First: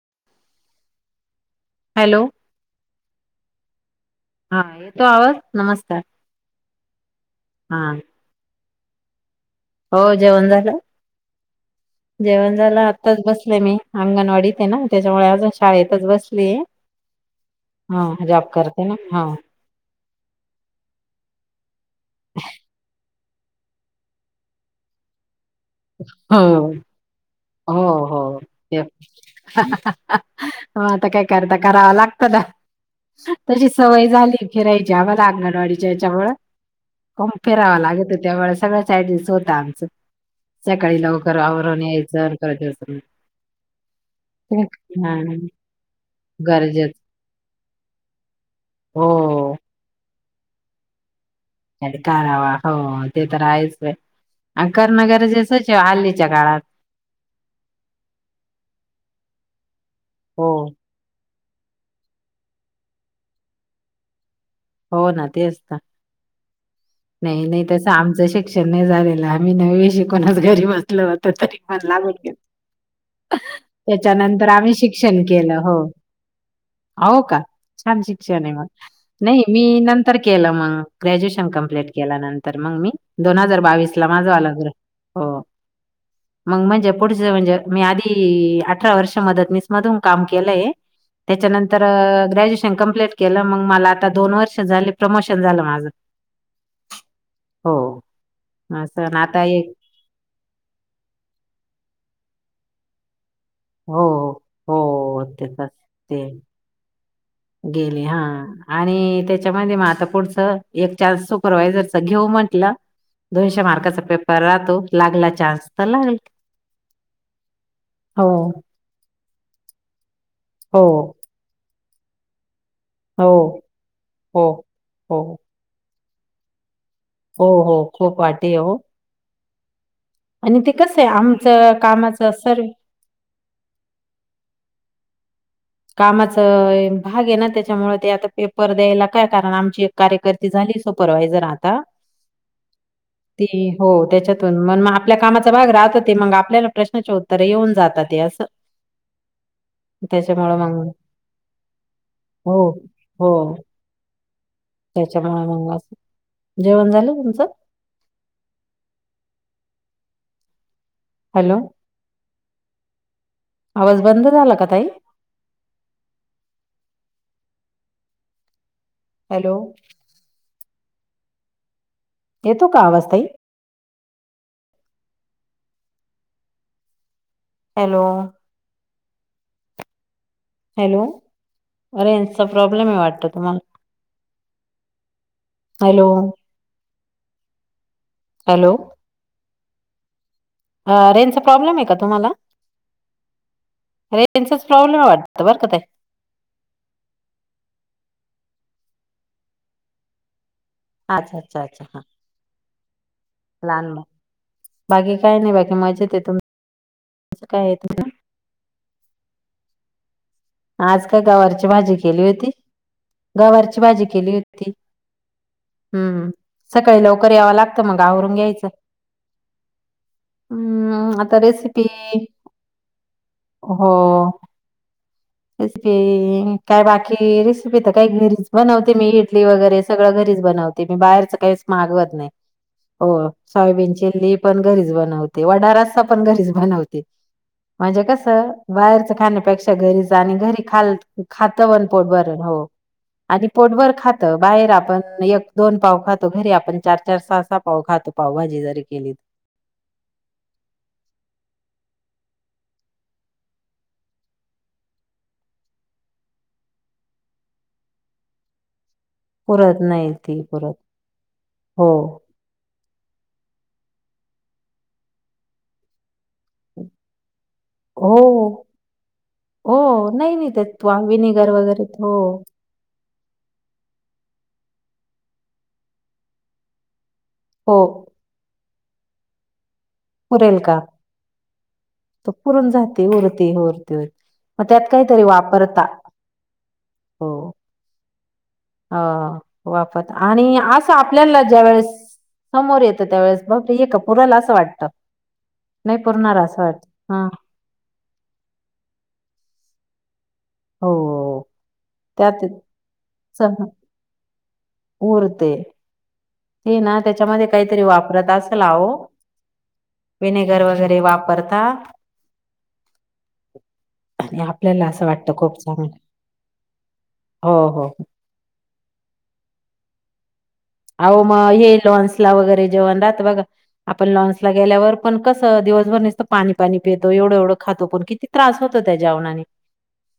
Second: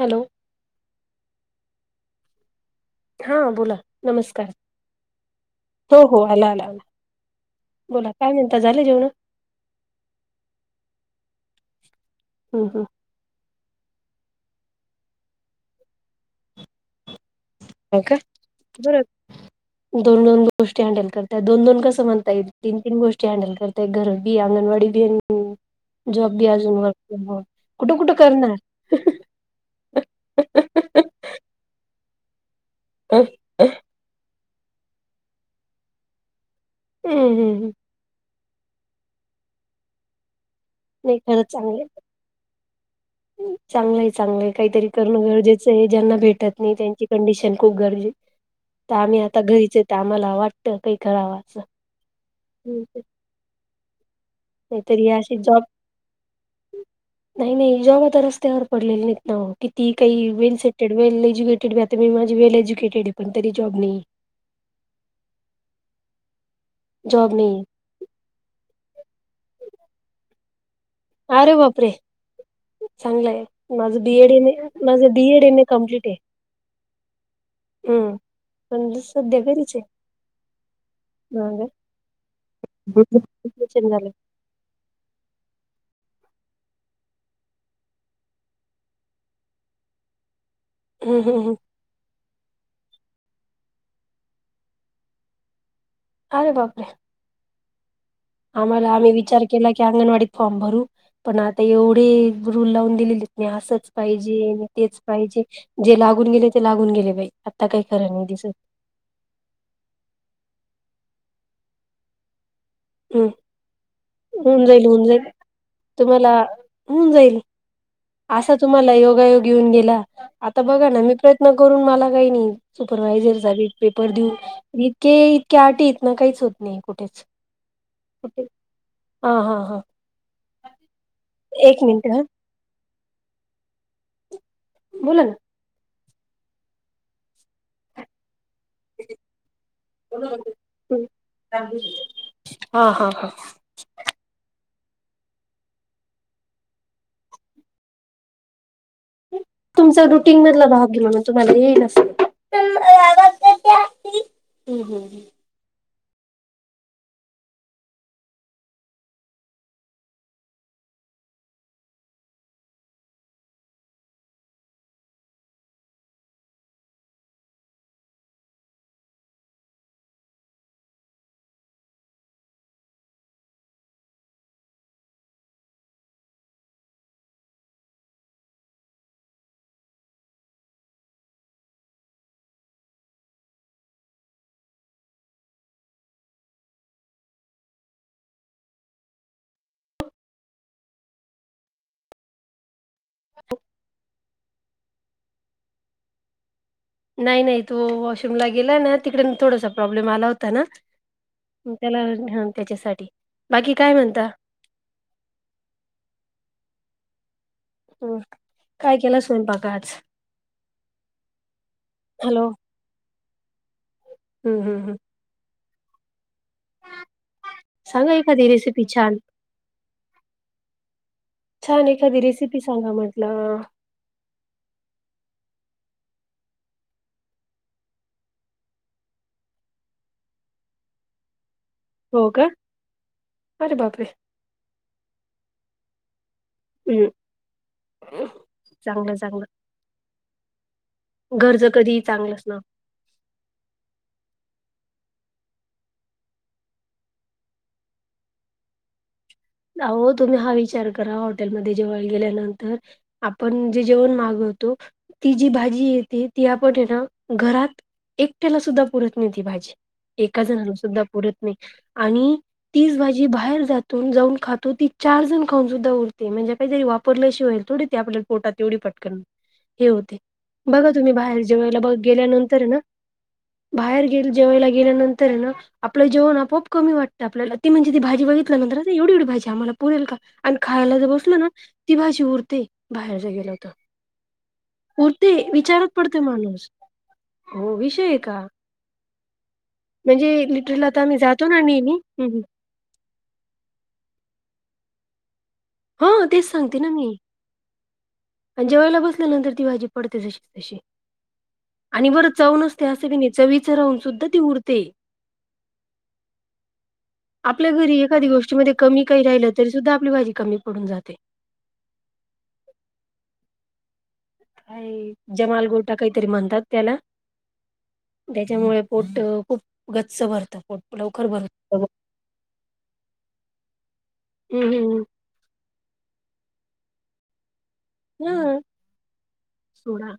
Hello hello हा बोला नमस्कार हा येतो आवाज हो नमस्कार. हो आला आला आला हा बोला काय म्हणता झाली जेवणं? हो जेवण झाल जेवण झाल हम् आत आत्ताच बसले मी अंगणवाडीत ये ना त्याच्यामुळे अजून शाळेतच बसलीये. हो का ना बर हा दोन दोन गोष्टी हँडल करत्या दोन दोन कस म्हणता येईल तीन तीन गोष्टी हँडल करताय घर बी अंगणवाडी बी अन हो जॉब हो बी अजून वर्क फ्रॉम होम कुठ कुठं करणार. म आता काय करता कराव लागत ना तशी सवय झालीये फिरायची आम्हाला अंगणवाडीच्या याच्यामूळ खूप हम्म फिराव लागत त्यामुळे सगळच ऍडजस्ट होतं आमचं सकाळी नाही लवकर खरंच आवरून चांगलं यायचं अन परत चांगलंय चांगलंय काहीतरी हा, करणं गरजेचं ये ज्यांना भेटत नाही गरजेच त्यांची कंडिशन खूप गरजे तर हो आम्ही आता घरीच ये तर आम्हाला वाटत काही करावं असं करावा हो ते तर आहेच अन करण नाहीतरी अशी जॉब गरजेचेच आहे हल्लीच्या काळात नाही नाही जॉब आता रस्त्यावर पडलेले नाहीत ना किती काही हो वेल एज्युकेटेड ये आता मी माझे वेल एज्युकेटेड ये, तरी जॉब नाही. हो ना तेच ना नाही नाही तस आमच शिक्षण नाही झालेल आम्ही नववी शिकूनच घरी बसलो होतो अरे तरी पण बापरे लागून गेला. चांगलं आहे. माझं बीएड एम त्याच्यानंतर ए आम्ही माझं शिक्षण बीएड केलं एम ए हो. कम्प्लीट आहे हो का छान हम्म शिक्षण ये मग पण सध्या नाही मी घरीच आहे. नंतर केलं मग ग्रॅज्युएशन ह कम्प्लीट केल्या नंतर मग मी दोन हजार ऍडमिशन बावीस झालं ला लागला हो. मग म्हणजे पुढच म्हणजे मी आधी अठरा वर्ष मदतनीस मधून काम केलंय. हम्म हम्म हम्म त्याच्यानंतर ग्रॅज्युएशन कंप्लीट केलं मग मला आत्ता दोन वर्ष झाले प्रमोशन झालं माझं अरे बापरे! हो. आम्हाला असं आम्ही ना आता विचार केला एक की अंगणवाडीत फॉर्म भरू पण आता एवढे रूल लावून दिलेले हे असंच हो पाहिजे आणि हो तेच हो पाहिजे. त्याचा जे लागून गेले ते लागून गेले बाई आत्ता काही गेले खरं हा नाही दिसत. आणि त्याच्यामध्ये म आता पुढचं एक चान्स सुपरवायजर च घेऊ म्हंटलं. हम्म दोनशे मार्काचा पेपर होऊन राहतो जाईल होऊन जाईल लागला चान्स तर लागेल. तुम्हाला होऊन जाईल असा तुम्हाला योगायोग येऊन गेला. आता हो बघा ना मी प्रयत्न करून मला काही नाही. हो सुपरवायझर चा बी पेपर हो देऊन इतके हो इतके अटी आहेत ना काहीच होत नाही कुठेच हो हो खूप आटी ये ओ हां हां हां आणि ते कसं ये आमचं मिनिट हा कामाचं सर ये. बोला ना कामाच भाग ये ना त्याच्यामुळे ते आता पे पर द्यायला काय कारण आमची एक कार्यकर्ती झालीये सुपरवायजर आता हा हा हा ती हो त्याच्यातून मग मग आपल्या कामाचा भाग राहत ते मग आपल्याला प्रश्नाचे उत्तर येऊन जातात ते असं तुमचं रुटींग त्याच्यामुळं मधला मग भाग ये म्हणून तुम्हाला असतं. हो, हो. त्याच्यामुळे मग आस जेवण झालं का तुमचं. हॅलो आवाज बंद झाला का ताई. हॅलो येतो का आवाज ताई हॅलो हॅलो रेंजचा प्रॉब्लेम आहे. वाटत तुम्हाला. हॅलो. हॅलो अ रेंजचा प्रॉब्लेम आहे का तुम्हाला. रेंचाच प्रॉब्लेम आहे वाटतं बरं का ताई नाही नाही तो वॉशरूमला गेला ना तिकडून थोडासा प्रॉब्लेम आला होता ना. अच्छा, अच्छा, [inaudible] अच्छा. त्याला हां, हा त्याच्या साठी बाकी काय लहान बाळ. म्हणता. बाकी काय नाही बाकी मजेत हाय. तुमचं काय [inaudible] [inaudible] काय केला स्वयपाक आज आज काय गवारची भाजी केली हॅलो. होती. गवारची भाजी केली हम्म होती. हम्म हम्म. हम सकाळी लवकर यावं लागतं. मग सांगा आवरून एखादी घ्यायचं. रेसिपी छान. हम आता रेसिपी छान एखादी रेसिपी सांगा म्हटलं. हो रेसिपी काय बाकी रेसिपी तर काय घरीच बनवते मी इडली वगैरे सगळं घरीच बनवते. बनवते मी बाहेरचं कायच मागवत हो नाही का? हो अरे सोयाबीन बापरे! चिली पण घरीच बनवते. वडा रस्सा पण पण घरीच बनवते हम्म म्हणजे कस बाहेरच चांगलं खाण्या चांगलं पेक्षा घरीच आणि घरी खाल खात घरचं वर कधीही पोट भरल चांगलंच ना. हो आणि पोटभर खात बाहेर आपण एक दोन पाव खातो घरी आपण चार चार सहा सहा पाव खातो पावभाजी जरी केली आओ तुम्ही हा विचार करा हॉटेल मध्ये जेवाय गेल्या नंतर आपण जे जेवण मागवतो ती जी भाजी येते ती आपण हे ना घरात एकट्याला सुद्धा पुरत नाही ती भाजी पुरत नाही ती एका जणाला पुरत सुद्धा पुरत नाही हो आणि तीच भाजी बाहेर जातो जाऊन खातो ती चार जण खाऊन सुद्धा उरते म्हणजे काहीतरी वापरल्या शिवाईल थोडी ते हो आपल्याल पोटात तेवढी पटकन हो हे होते नाही नाही त्यात बघा वा तुम्ही बाहेर विनेगर जेवायला वगैरे बघ हो गेल्यानंतर हाय ना बाहेर गेल जेवायला गेल्यानंतर हाय ना आपल्याला जेवण आपोप कमी वाटतं आपल्याला ती हो म्हणजे ती भाजी बघित [inaudible] बघितल्या नंतर ना ती एवढी एवढी भाजी आम्हाला पुरेल का आणि पुरेल का खायला ज बसलना ती भाजी तो उरते पुरून जाते बाहेर ज उरते गेलं तर उरते उरते. मग त्यात काहीतरी पुरते वापरता विचारत पडतोय माणूस हो म विषय हाय का ह वाफाळत म्हणजे आणि लिटरला असं आता आम्ही आपल्याला जातो ना ज्या वेळेस नेहमी समोर येत त्या वेळेस बहुतेक एका पुराला असं वाटतं नाही ह पुरणार तेच असं सांगते वाटत ना मी हा आणि जेवायला बसल्या नंतर ती भाजी पडते जशी तशी हो आणि बरं त्यात चव नसते अस बी नाही चवीचं राहून सुद्धा ती उरते ऊरते आपल्या घरी एकादी वापरत गोष्टी असेल मध्ये अहो कमी काही राहिलं तरी सुद्धा आपली भाजी कमी पडू घरीे वापरता आणि आपल्याला असं काय वाटत खूप जमाल चांगलं गोटा काहीतरी म्हणतात त्याला हाय हो हो त्याच्यामुळे पोट खूप गच्च भरतं पोट आओ लवकर म भरत हे लॉन्सला वगैरे जेवण राहत बघा आपण लॉन्सला हम्म गेल्यावर हम्म पण कसं दिवसभर निसत पाणी-पाणी पेतो, एवढं- एवढं खातो पण किती त्रास हं होतो त्या जेवणाने सोडा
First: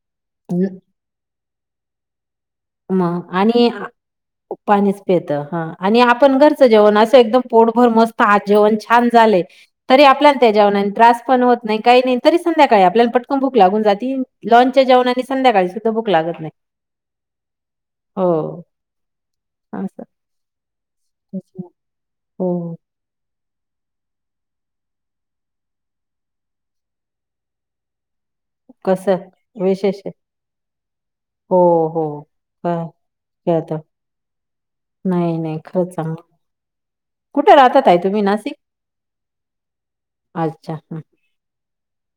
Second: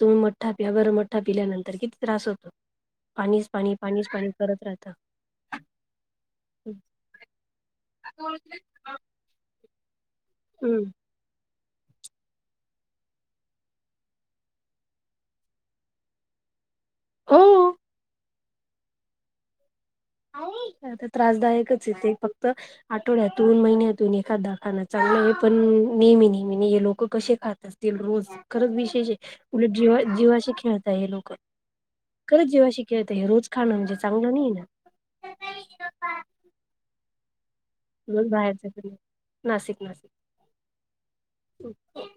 तुम्हीं मठ्ठा प्या न- बरं, मठ्ठा. मठ्ठा पिल्यानंतर किती त्रास होतो. म पाणीच आणि पाणी आ पाणीच पाणी करत राहता पाणीच पेतं हा आणि आपण घरचं जेवण असं एकदम पोटभर मस्त आज जेवण छान झालंय, तरी आपल्या त्या जेवणानी हम्म त्रास पण होत नाही काही नाही, तरी संध्याकाळी आपल्याला पटकन भुक लागून जाती, लाँनच्या जेवणानी संध्याकाळी सुद्धा भुक लागत नाही. हो.. हो असं. आई आता असं. त्रासदायकच ये ते फक्त. हो आठवड्यातून, महिन्यातून एखादा खाणं चांगलं आहे, पण नेहमी -नेहमीे ना हे लोकं कसे खाता असतील रोज खरंच विशेष ये कसं उलट विशेष जीवा आहे जीवाशी खेळताय हे लोकं. हो हो खरंच जिवाशी काय खेळतायतं हे रोज खाणं खेळतो म्हणजे चांगलं नाही ये ना. नाही, नाही. खरंच चांगलं नाही. कुठं राहतात? ताई तुम्हीं रोज नाशिक, बाहेरच फिरलं नाशिक अच्छा ह.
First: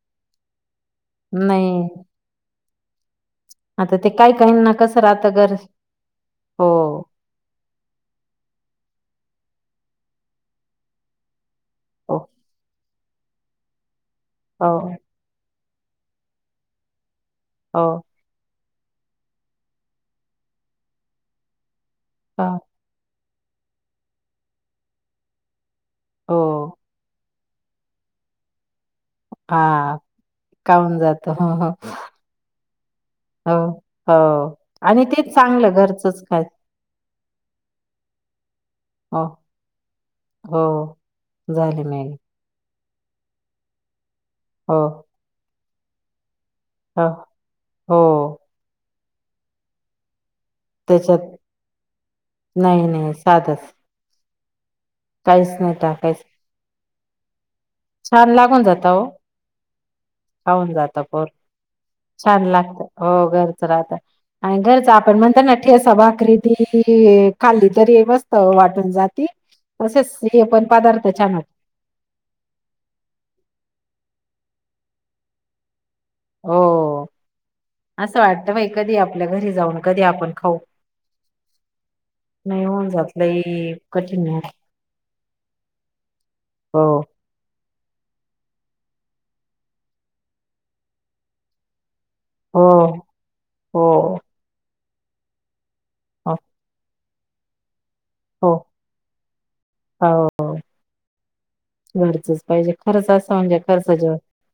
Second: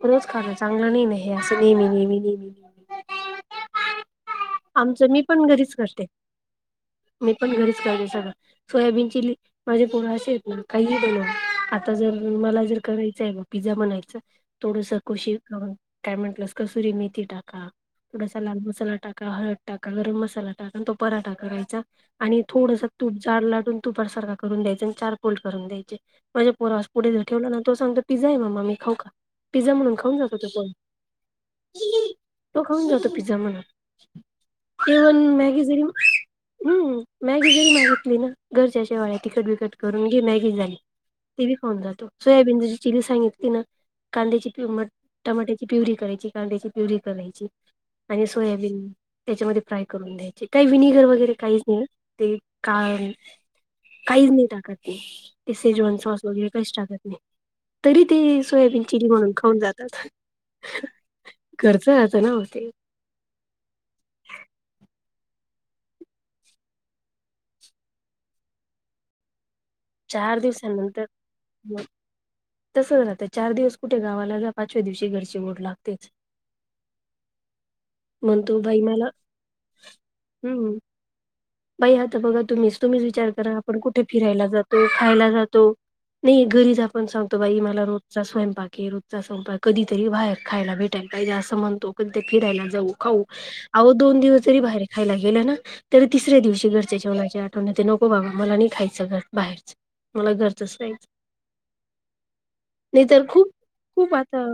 रोज खाणं चांगलं नाही ना हे असं नाही नेहमी- नेहमी- नेहमी. नेहमी आता ते काय काही ना कसं आमचं मी राहता पण घर... घरीच करते हो मी पण घरीच करते सगळं, सोयाबीन चिली माझे पोरं असे आहेत ना, काहीही बनवा आता हो जर मला जर करायचं आहे ब पिझ्झा बनायचं हो थोडसं खुशी काय म्हटलंस कसुरी मेथी टाका. हो थोडासा लाल मसाला टाका, हळद टाका, गरम मसाला टाका, आणि तो पराठा करायचा आणि हो थोडसं तूप जाड लाटून तुपारासारखा करून द्यायचं आणि चार फोल्ड करून द्यायचे म्हणे हो पोरवास पुढे ठेवला ना तो सांगतो पिझ्झा आहे मम्मा, मी खाऊ का? पिझ्झा म्हणून हा खाऊन जातो तो पण, काऊन जातो हो हो तो खाऊन जातो पिझ्झा हो म्हणून. हो.. आणि तेच चांगलं घरचंच खा हूं... मॅगी जरी मागितली ना, घरच्या शेवाळ्या हो तिखट- बिकट करून घे मॅगी हो झाली. ते बी खाऊन झाली जातो. मॅगी सोयाबीन जशी चिली सांगितली ना, कांद्याची हो प टमाट्याची प्युरी करायची कांद्याची प्युरी हो करायची हो आणि सोयाबीन त्याच्यामध्ये फ्राय करून द्यायची. काही विनिगर त्याच्यात वगैरे काहीच नाही ना, ते का नाही नाही साधंच काहीच नाही टाकत. काहीच ते नाही सेजवान टाकायचं सॉस वगैरे काही टाकत नाही, तरी ते छान लागून सोयाबीन जात हो चिली म्हणून खाऊन जात. [inaudible] खाऊन जातं पोर, ना छान होते लागतं, हो घरच राहतं. आणि घरचं आपण म्हणतो ना ठेचा भाकरी ती खाल्ली तरी मस्त वाटून जाती. तसेच चार हे पण पदार्थ छानत तसंच राहते चार दिवस कुठे गावाला जा, पाचव्या दिवशी घरची ओढ लागतेच. हो.... असं वाटतं म्हणतो बाई कधी मला आपल्या घरी जाऊन, कधी आपण खाऊ. हम्म बाई आता बघा नाही तुम्हीचं, होऊन तुम्हींच जात विचार लई करा, आपण कुठे कठीण फिरायला आहे जातो, खायला जातो, नाही घरीच हो आपण सांग तो बाई मला रोजचा स्वयंपाक आहे, रोजचा स्वयंपाक कधी तरी बाहेर खायला भेटायला पाहिजे असं म्हणतो. हो फिरायला जाऊ, खाऊ, हो अहो दोन दिवस जरी बाहेर खायला गेलं ना, तरी हो तिसऱ्या दिवशी घर घ्या जेवणाची आट वण येते नको बाबा हो मला नाही खायचं घर बाहेरचं मला हो घरचंच खायचं. घरचच पाहिजे खरंच असं खूप म्हणजे खर्च खूप जेव आता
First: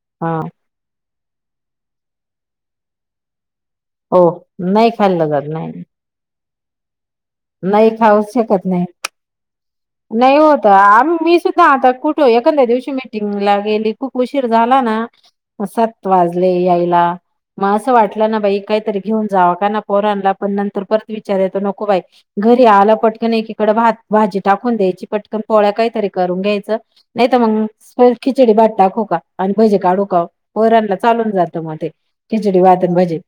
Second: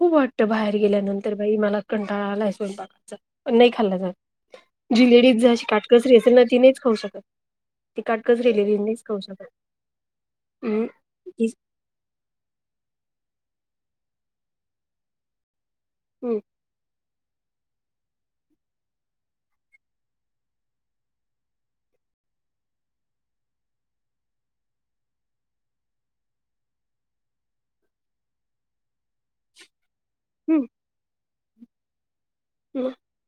खूप हा वाटतं बाहेर गेल्यानंतर बाई मला कंटाळा आलाय स्वयंपाकाच पण नाही खाल्ला हो नाही जी खाल्लं लेडीज ज जात अशी नाही काटकसरी असेल ना ति नहीच खाऊ शकत नाही ती खाऊ काटकसरी शकत लेडीज नाही नई खाऊ शकत नाही होत हम्म. आ मी तीच सुद्धा आता कुठ एखाद्या दिवशी मिटिंगला गेली खूप उशीर झाला ना म सात हम्म वाजले यायला मग असं वाटलं ना बाई कायतरी घेऊन जाव का ना पोरानला पण नंतर परत विचार येतो नको बाई घरी आला पटकन एकीकडं भात भाजी टाकून द्यायची पटकन पोळ्या कायतरी करून घ्यायचं नाही तर मग खिचडी भात टाकू का आणि भजे काढू क हम्म पोरणला चालून जात म ते खिचडी भात आणि भजे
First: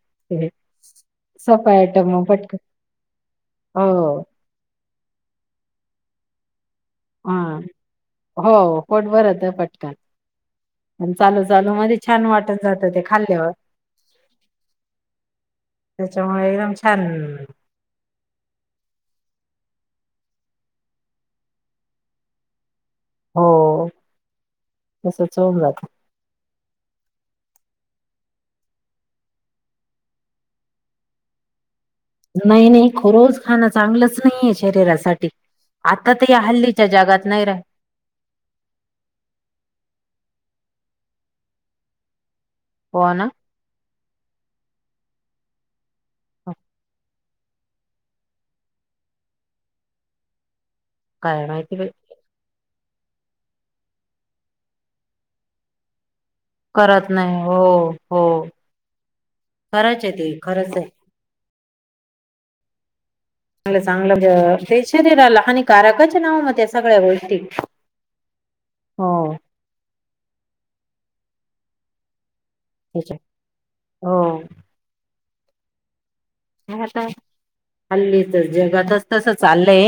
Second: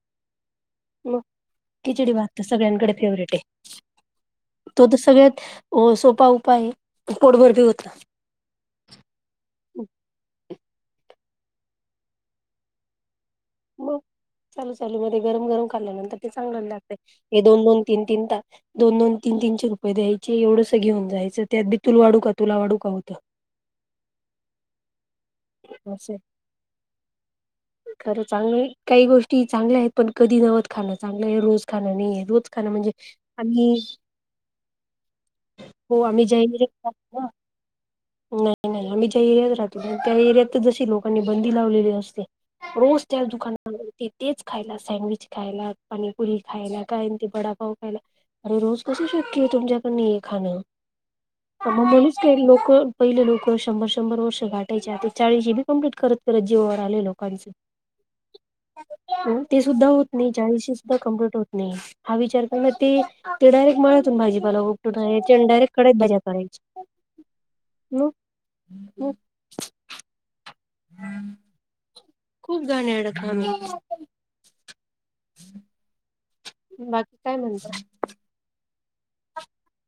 म सोपं आयटम खिचडी मग भात तर पटकन सगळ्यांकडे फेवरेट हाय हो तो तर सगळ्यात सोपा उपाय हा पोडभर बी होत हो पोटभर होत पटकन पण चालू चालू मध्ये छान वाटत जातं ते खाल्ल्यावर चालू चालू मध्ये गरम गरम खाल्ल्यानंतर ते त्याच्यामुळे चांगलं एकदम लागते छान हे दोन दोन तीन तीन तास दोन दोन तीन तीनशे रुपये द्यायचे एवढंसं घेऊन जायचं त्यात बी तुल वाडू का तुला वाडू का होतं हो तसंच अवो अशे खरं चांगलंय काही गोष्टी चांगल्या आहेत पण कधी गवत खाण चांगलंये रोज खाणं नाहीये रोज नाही खाणं नाही म्हणजे रोज खाणं आम्ही चांगलंच नाहीये शरीरासाठी हो आता आम्ही तर ज्या या एरियात हल्लीच्या राहतो जगात ना नाही राहि नाही नाही आम्ही ज्या एरियात राहतो त्या एरियात जशी लोकांनी बंदी लावलेली असते रोज हो त्या ना दुकानावरती तेच खायला सँडविच खायला पाणीपुरी खायला काय आणि ते वडापाव खायला अरे रोज कसं शक्य आहे तुमच्याकडन हे खाणं काय तर माहिती मग बाई. म्हणूच काही लोक पहिली लोकं शंभर शंभर वर्ष गाठायचे आता चाळीसी बी कंप्लीट करत खरंच जीवावर आले करत नाही लोकांच हो हो ते सुद्धा खरंच होत आहे नाही ते चाळीशी खरंच आहे. सुद्धा कंप्लीट होत नाही हा विचार कर ना ती ते डायरेक्ट चांगलं चांगलं मळ्यातून भाजीपाला म्हणजे ते उपटून आणायचे शरीराला अन् डायरेट कडइत हानिकारकच भाज्या नाव मग करायचे त्या सगळ्या गोष्टी हू हो हू खूप घाणेरड त्याच्या काम हो हे आता बाकी काय म्हणता हल्ली तर जगातच तसं चाललंय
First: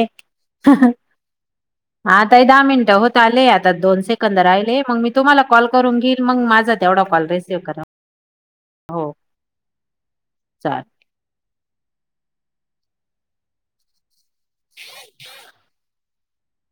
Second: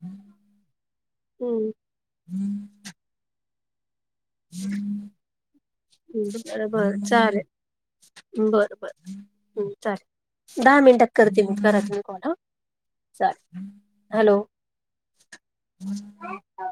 हम्म आता हे दहा मिनिटं होत आले आता दोन सेक् कंद राहिले मग मी तुम्हाला कॉल करून घेईल मग बर माझा बर तेवढा कॉल चालेल रिसिव्ह करा बर बर हो हू चालेल दहा मिनटात करते मी करा तुम्ही कॉल हा चालेल हॅलो [inaudible] [inaudible]